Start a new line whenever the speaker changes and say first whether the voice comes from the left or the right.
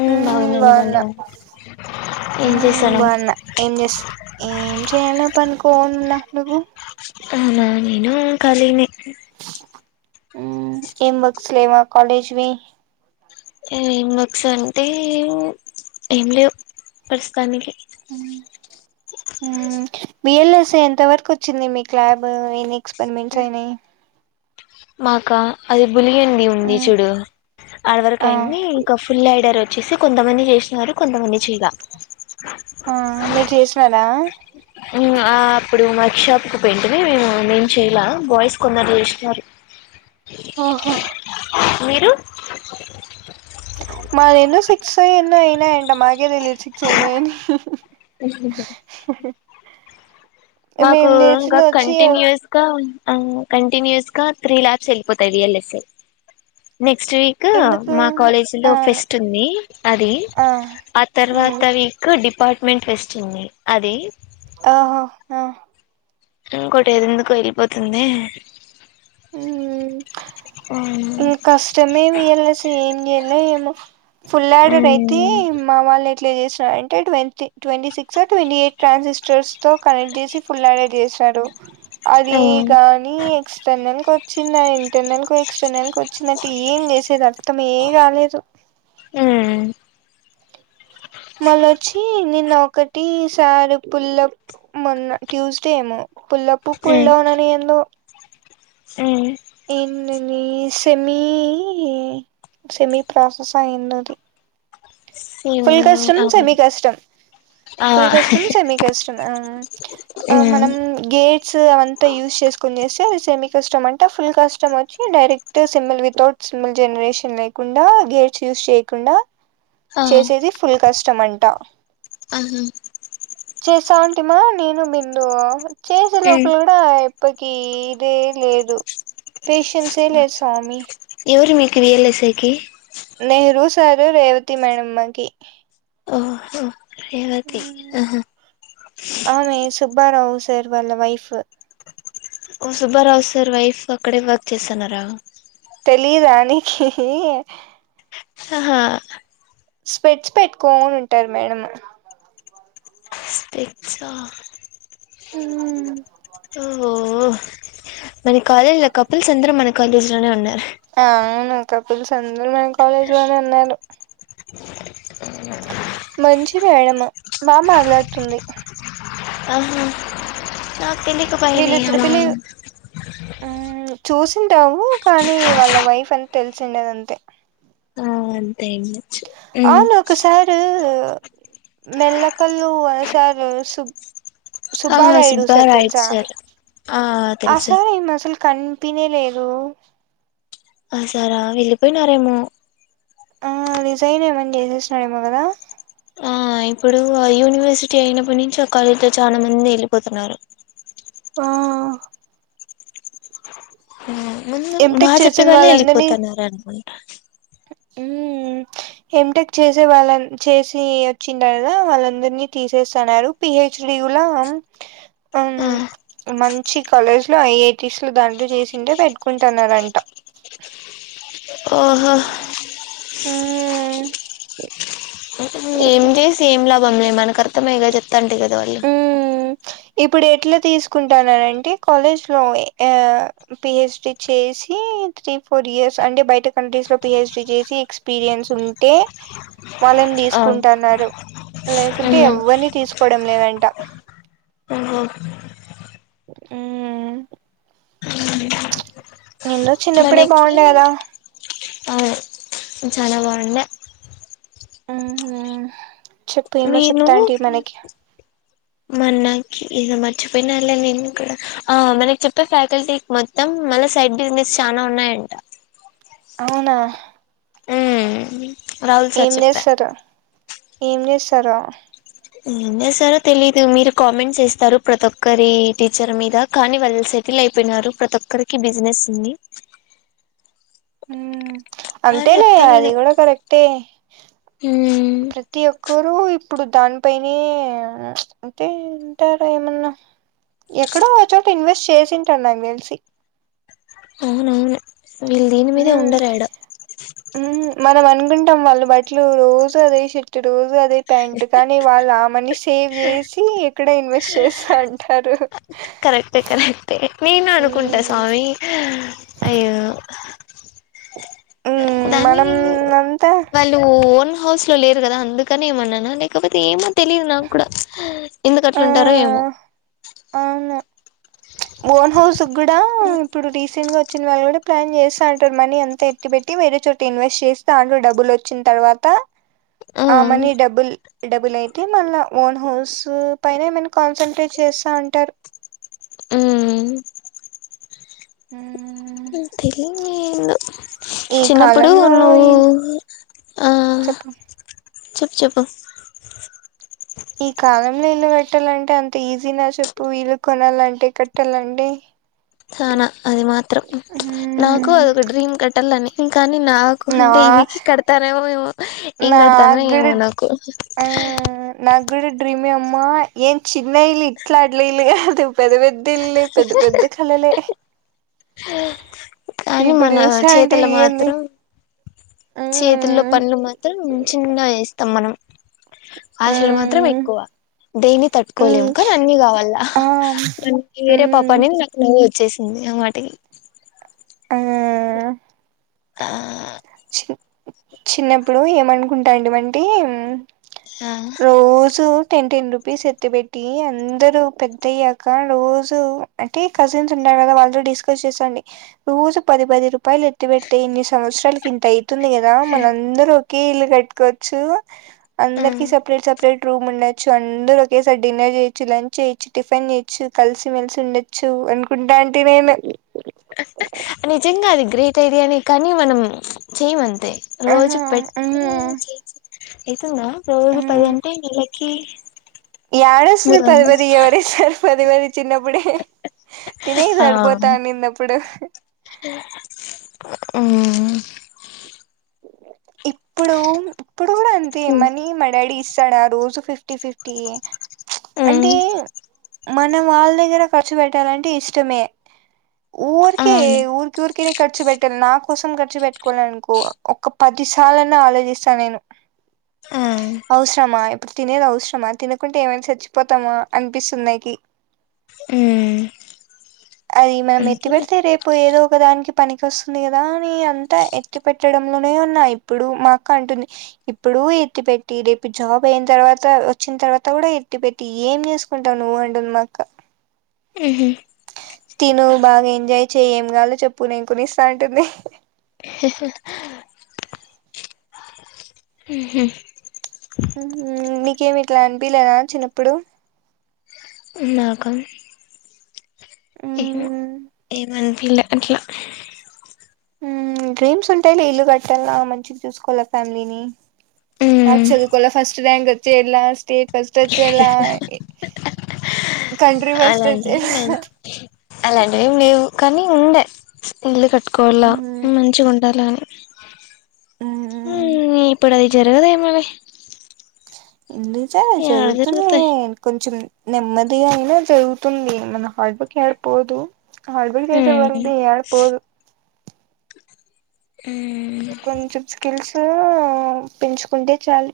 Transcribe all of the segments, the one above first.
left: ఉమ్ బావున్నాను నువ్వు బావుండావా.
right: ఉమ్ బాగున్న ఏం చేస్ ఏం చేయలే పనుకోనున్న. నువ్వు.
left: అవునా నేనూ ఖాలీనే.
right: ఉమ్ ఏం వర్క్స్ లేవా కాలేజ్ వి.
left: ఏం వర్క్స్ అంటే ఏం లేవు ప్రస్తుతానికి.
right: ఉమ్ బిఎల్ఎస్ ఎంత వరకు వచ్చింది మీకు ల్యాబ్ ఈ వీక్స్. పన్ మిల్స్ ఆయ్నయ్.
left: మాకా అది బులిగి ఉంది ఉంది
right: మ్మ్
left: చూడు ఆడవరకు
right: ఆ
left: అయింది ఇంకా ఫుల్ ఐడర్. వచ్చేసి కొంతమంది చేసినారు కొంతమంది చేయలే.
right: ఆహ్ మీరు చేసినారా.
left: ఉమ్ ఆహ్ అప్పుడు వర్క్ షాప్ కి పోయింటిమి మేము నేను చేయలా బాయ్స్ కొందరు చేశినారు.
right: ఒహొ.
left: మీరు.
right: మాయేన్నో సిక్స్ ఫైవ్ ఎన్నో అయినాయంట మాకే తెలీదు. సిక్స్ అయినయన్.
left: మాకు ఇంకా కంటిన్యూస్ గా. ఆహ్ కంటిన్యూస్ గా త్రీ లాబ్స్ ఎళ్ళిపోతాయి బిఎల్ఎస్సే. నెక్స్ట్ వీక్
right: ఎందుకు
left: మా కాలేజిలో
right: ఆ
left: ఫెస్ట్ ఉంది అది.
right: ఆ
left: ఆ తర్వాత
right: మ్మ్
left: వీక్ డిపార్ట్మెంట్ ఫెస్ట్ ఉంది అది.
right: ఒహో ఆహ్.
left: ఇంకోటి ఏది ఎందుకు ఎళ్ళిపోతుంది.
right: ఇవి కష్టమే వియల్సే సేమ్ చెయలో ఏమో. ఫుల్ ఆడెడ్ అయితే మా వాళ్ళె. ఎట్ల చేసిన అంటె ట్వీ ట్వంటీ సిక్సొ ట్వంటీ ఎయిట్ ట్రాన్సిస్టర్స్ తో కనెక్ట్ చేసి ఫుల్ ఆడెడ్ చేస్. సడు అది గాని ఎక్స్టర్నల్ కొచ్చిందా ఇంటర్నల్ కొచ్. ఎక్స్టర్నల్ కొచ్చిందంటే ఏం చేసేది అర్థమే కాలేదు. మళ్ళొచ్చి నిన్న ఒకటి సార్ పుల్లప్ మొన్న ట్యూస్డే ఏమో. పుల్లప్పు ఫుల్లు డౌన్ అని ఎందొ.
left: సేమ్.
right: ఏందాది సెమీ. సెమీ ప్రాసెసా అయిందది. ఫుల్ కస్టమ్ సెమీ
left: అవును
right: కస్టమ్.
left: ఆ
right: ఫుల్ కష్టం సెమీ కష్టం అవును ఆహ్ మనం గేట్స్ అవంత యూస్ చె. చేసుకొని చేస్తే. సెమీ కష్టం అంటే ఫుల్ కష్టం వచ్చి direct symbol without symbol generation లేకుండా. వేచ్ యూస్ చేయకుండా
left: ఆ
right: చేసేది ఫుల్ కష్టం అంట.
left: ఆహ.
right: చేసా అంటీమా నేను బిందు చేసే లోపల గూడా. ప్పకీ ఇదేన్ లేదు పేషన్స్సీయే లేదు స్వామి.
left: క్రియల్ యేసేకీ.
right: నెహ్రూ సారు రేవతి మేడమ్మకి
left: ఓహో రేవతి ఆహా.
right: ఆమె సుబ్బారావు సర్ వాళ్ళ వైఫ్
left: ఓ సుబ్బారావు సార్ వైఫ్ అక్కడే వర్క్ చేస్తన్నారా
right: తెలీదా నీకి
left: ఆహా
right: స్పెట్స్ పెట్టుకోని ఉంటది మేడం
left: స్పెట్సా
right: ఉమ్
left: ఓహో మన కాలేజ్ లో కపిల్స్ అందరం మన కాలేజీ లోనే ఉన్నారు.
right: అవును కపుల్స్ అందరు మన కాలేజ్లోనే ఉన్నారు. మంచిదే ఆయమ్మ బాగ మాట్లాడుతుంది
left: ఆహా నాక్ తెలిక భయమే
right: వీళ్ళు
left: అఉ
right: చూసింటావు కానీ వాళ్ళ వైఫ్ అని తెలిసిండదు అంతే
left: ఆ అంతే ఉండొచ్చు ఉమ్
right: అవును ఒక సారు మెల్లకల్లు సారు సుబ్
left: ఆ
right: సుబ్బారాయుడు సర్ తెల్సా
left: సార్ ఆ
right: ఆ
left: తెలుసు
right: సారు మసలు కనిపినే లేదు
left: ఆ సారా వెళ్ళిపోయినారేమో
right: ఆ రిజైన్ ఏమైన చేసేసినాడు ఏమోగద
left: ఆ ఇప్పుడు ఆ యూనివర్సిటీ అయినప్పటి నుంచి ఆ కాలేజ్లో చాలా మంది వెళ్ళిపోతున్నారు.
right: ఆ
left: ముందు బాగ
right: ఎంటెక్ చేసిన
left: జెప్పేవాళ్ళే
right: వాళ్ళందరినీ
left: ఎళ్ళిపోతాన్నారు
right: ఉమ్ ఎంటెక్ చేసే వాళ్ళ చేసి వచ్చి కదా వాళ్ళందరినీ తీసేస్తన్నారు పిహెచ్ డి కుడా ఆ మంచి కాలేజ్ లో ఐఐటిస్ దాంట్లో చేసుంటే పెట్టుకుంటున్నారంట.
left: ఒహా
right: ఉమ్
left: వాల్ల మనకు అర్థమయ్యేలా చెప్తాంటే కదా వాళ్ళు
right: ఉమ్ ఇప్పుడు ఎట్లా తీసుకుంటాన్నరంటే కాలేజ్ లో అ పిహెచ్డి చేసి త్రీ ఫోర్ ఇయర్స్ అంటే బయట కంట్రీస్ లో పిహెచ్డి చేసి ఎక్స్పీరియన్స్ ఉంటే వాళ్ళని
left: ఆ
right: తీసుకుంటన్నారు. లేకుంటే
left: ఉహు
right: ఎవరిని తీసుకోడం లేదంట.
left: ఓహో
right: ఉ చిన్నప్పుడే
left: మనకి
right: బాగుండే కదా
left: అవును చాలా బాగుండే
right: ఆహ చెప్పు ఏమో
left: మీరు
right: చెప్తాంటివి మనకి
left: మనకి ఇద మర్చిపోయినళ్ళ నేను కూడా ఆ మనకు చెప్పే ఫ్యాకల్టీ మొత్తం సైడ్ బిజినెస్ చానా ఉన్నాయంట.
right: అవునా
left: ఉమ్ రాహుల్ సార్
right: ఏం
left: చెప్పా
right: చేస్తారు ఏం చేస్తారు
left: ఏంచేస్తారో తెలీదు. మీరు కామెంట్స్ చేస్తారు. ప్రతి ఒక్కరి టీచర్ మీద కానీ వెల్ సే టిల్ అయిపోయినారు ప్రతి ఒక్కరికి బిజినెస్ ఉంది.
right: ఉమ్
left: అని
right: అంతేలే
left: చెప్తా
right: అది
left: నేను
right: కూడా కరెక్టే ప్రతి ఒక్కరు ఇప్పుడు దానిపైనే అంటే ఉంటారేమన్నా ఎక్కడో ఒచోట ఇన్వెస్ట్ చేసుంటాడ్ నాక్దెల్షి
left: అవునవును వీళ్లు దీని మీదే ఉండరైడ
right: మనం అనుకుంటాం వాళ్ళు బట్లు రోజు అదే షర్ట్ రోజు అదే ప్యాంటు కానీ వాళ్ళు ఆ మనీ సేవ్ చేసి ఇక్కడే ఇన్వెస్ట్ చేస్త అంటారు
left: కరెక్టే కరెక్టే నేను అనుకుంటా స్వామి అయ్యో
right: మ్మ్
left: దానీ
right: మనం అంతా
left: వాళ్ళు ఓన్ హౌస్ లో లేరు గదా అందుక్కనే ఏమన్నానా లేకపోతే ఏమో తెలిదు నాకుడా
right: ఆ
left: ఎందుకట్లుంటారో ఏమో
right: వోన్ హౌసు గూడా ఇప్పుడు రీసెంట్ గా చ్చినది గూడా ప్లాన్ జేస్త అంటారు. మనీ అంత ఎత్తి పెట్టి వేరే చోట ఇన్వెస్ట్ చేసి దాంట్లో డబ్బులు ఓచ్చిన తర్వాత ఆ మనీ డబుల్ డబ్బులయితే మళ్ళా వోన్ హౌసు పైనేమైనా కాన్సన్ట్రేట్ చేస్తా ఉంటారు
left: ఉమ్మ్
right: మ్మ్
left: నిక్ తెలియాందేందో
right: ఈ
left: చిన్నప్పుడు
right: కాలంలో
left: నువు
right: ఈ
left: ఆ
right: చెప్పు
left: చెప్ చెప్పు
right: న్న ఇల్లు కట్టాలంటే అంత ఈజిన చెప్పు ఇళ్లు కొనాలంటే కట్టాలంటే
left: చానా అది మాత్రం నాకు
right: మ్మ్
left: అదొక డ్రీమ్ కట్టల్లని కానీ నాకుంటే ఇవికి కడతానో ఏమో
right: నాగుడ్
left: నాకు
right: ఆ నాక్ కూడ డ్రీమే అమ్మా ఏం చిన్న ఇల్లు ఇట్లా ఇల్లు గాదు పెద్ద పెద్ద ఇల్లు పెద్ద పెద్ద కలలే
left: కానీ
right: ఇప్పుడు
left: మన
right: చూసా అంటే
left: చేతల
right: ఏంది
left: మాత్రం చేతుల్లో
right: మ్మ్
left: పనులు మాత్రం చిన్నగ చేస్తాం మనం ఆశలు మాత్రం
right: మ్మ్
left: ఎక్కువ దేన్ని
right: మ్మ్
left: తట్టుకోలేము కని అన్ని గావాల్ల
right: ఆ
left: మన్నకి వేరే
right: మ్మ్
left: పాపాన్నింది నాకీయ్యి చ్చేసింది అమాటే
right: ఆ
left: ఆ
right: చి చిన్నప్పుడు ఏమనుకుంటాడిమంటే
left: ఆ
right: రోజూ టెన్ టెన్ రూపీస్ ఎత్తి పెట్టి అందరు పెద్దయ్యాక రోజు అంటే కజిన్స్ ఉండ అల్లద వాళ్ళు డిస్కస్ జేశాండి రోజు పది పది రూపాయిలు ఎత్తి పెడ్తే ఇన్ని సంవత్సరాలకిం తయితుంది గదా మనందరూ ఒకే ఇల్లు కట్టుకోచ్చు అందరికి సపరేట్ సపరేట్ రూమ్ ఉండొచ్చు అంద్దరూ ఒకేసారి డిన్నర్ జేయొచ్చు లంచ్ చేయచ్చు టిఫిన్ చేయ్యొచ్చు కలిసిమేల్సి ఉండొచ్చు ఉన్కుంటాంటే నేను
left: నిజంగా అది గ్రేట్ ఐడియానే కానీ మనం చేయమాం తే రోజు
right: ఆహా ఉమ్
left: పెడితె ఐతుంద రోజు పది అంటే నెలకి
right: యడిస్తది
left: మూడు
right: పది
left: వందలు
right: పది ఎవరిస్తారు పదివది చిన్నప్పుడే తినే
left: ఆ
right: సరిపోతా అనిందాప్పుడు
left: ఉమ్మ్
right: ఇప్పుడు ఇప్పుడు గూడా అంతే
left: మ్మ్
right: మని మాడాడీ ఇస్తాడాడోజు ఫిఫ్టీ ఫిఫ్టీ అంటే
left: మ్మ్
right: మన వల్ల దగ్గర ఖర్చు పెట్టాలంటే ఇష్టమే ఊరికే
left: అవును
right: ఉర్కుర్కనే ఖర్చు బేట్టన్ నా కోసం ఖర్చు బేట్టుకోడానీకో ఒక్క పది సార్లైనా ఆలోజీస్తా నేను
left: ఆ
right: అవసరమా ఇప్పుడు తినేది అవసరమా తినకుంటే ఏమైనా చచ్చిపోతామా అనిపిస్తుంది నాకి
left: మ్మ్
right: అయ్ మనం ఎత్తి
left: అంతేలే
right: బెడితే రేపు ఏదో ఒకదానికి పనికి ఓస్తుంది గదా అని అంతా ఎత్తి పెట్ ట్టడంలోనే ఉన్నా ఇప్పుడు మా అక్క అంటుంది ఇప్పుడూ ఎత్తి పెట్టి రేపు జాబ్ అయిన్ తర్వాత ఓచ్చిన తర్వాత గూడా ఎత్తి పెట్టి ఏం చేస్కుంటావు నువ్వు అండుంది మా అక్క
left: మ్మ్ మ్మ్
right: తిను బాగ ఎంజాయ్ చెయి ఏం గావల్నో చెప్పు నేన్ కొనిస్త అంటుంది
left: ఉహ్మ్
right: ఉహ్మ్ నీకేమి ఇట్లా అనిపిలేదా చిన్నప్పుడు
left: నాక ఏం ఏమనిపిలే అట్లా
right: డ్రీమ్స్ ఉంటాయిలే ఇల్లు కట్టాల మంచి చూసుకోవాల ఫ్యామిలీని
left: మ్మ్
right: హక్ చదువుకోల ఫస్ట్ రయాంక్ వచ్చే ఇలా స్టేజ ఫస్ట్ వచ్చేలా కంట్రీ ఫస్ట్
left: అలాంటివి
right: వచ్చేలా
left: అలాంటివిమి లేవు కానీ ఉండే ఇల్లు కట్టుకోవాల
right: మ్మ్
left: మంచిగా ఉండాల
right: మ్మ్
left: అని ఇప్పుడు అది జరగద ఏమోలే
right: ఎందు సాల జరుగుతున్నా కొంచెం నెమ్మది అది అయినా జరుగుతుంది మన హార్డ్ వర్క్ పోదు అడుగుల్ కేస వది ఆడ పోదు కొంచెం స్కిల్స్ పెంచుకుంటే చాలు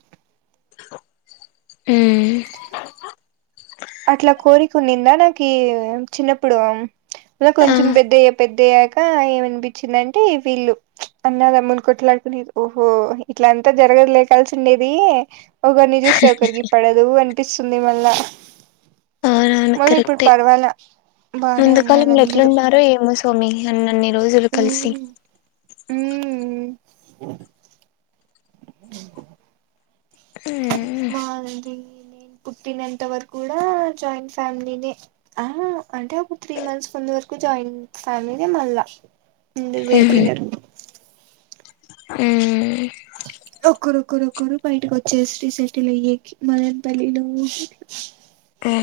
left: ఉమ్
right: అట్లా కోరికన్నిందా నాకు చిన్నప్పుడు
left: ఆ
right: కొంచెం పెద్దయ పెద్ద కొంచం పెద్దాయక ఏమనిపించిందంటే వీళ్ళు అన్నదమ్మును కొట్లాడుకునే ఓహో ఇట్లా ఎంత జరగలే కలిసి ఉండేది ఒకరిని చూస్తే ఒకరికి పడదు అనిపిస్తుంది మళ్ళా మల్ల ఇప్పుడు పర్వాలె
left: ముందుకాలంలోలెట్లున్నారో ఏమో సోమి అన్నన్ని రోజులు కలిసి
right: మ్ మా లది నేను పుట్టినంత వరకు కూడా జాయింట్ ఫ్యామిలీనే ఆ అంటే అప్పుడు త్రీ మంత్స్ కొ ము వరకు జాయింట్ ఫ్యామిలీనే మళ్ళా ముందు విడిపోయినారు
left: ఉమ్
right: ఒకరు ఒకరు ఒకరు బయటకి వచ్చేసి సెటిల్ అయ్యే మదన్పల్లి లో అట్లా
left: ఆ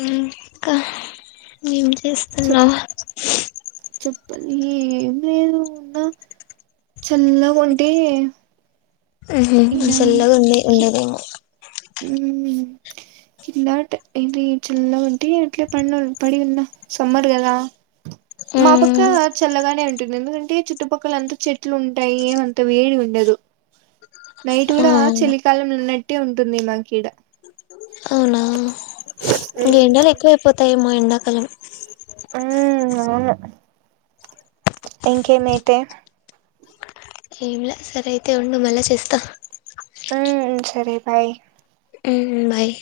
left: ఇంకా ఎం చే
right: చెప్
left: చేస్తున్నావ్
right: చెప్పాలి చల్ల వంటి
left: ఆ చెల్గా ఉంది ఎందుకో ఏమో
right: ఇ ఇది చిల్ల వంట అట్ ప పడి ఉంద సమ్మర్ కదా మా పక్క చల్లగానే ఉంటుంది ఎందుకంటే చుట్టుపక్కల అంత చెట్లు ఉంటాయి అంత వేడి ఉండయి నైట్
left: ఆ
right: కూడా చలికాలం ఉన్నట్టే ఉంటుంది మా కీడ
left: ఇంక ఎడాలు ఎక్కువైపోతాయి మాో ఎండాకాలం
right: మ్ అవును ఇంకేమైతే
left: ఎంలే సరే అయితే ఉండు మళ్ళా చేస్తా
right: మ్ సరే బాయ్
left: మ్ బాయ్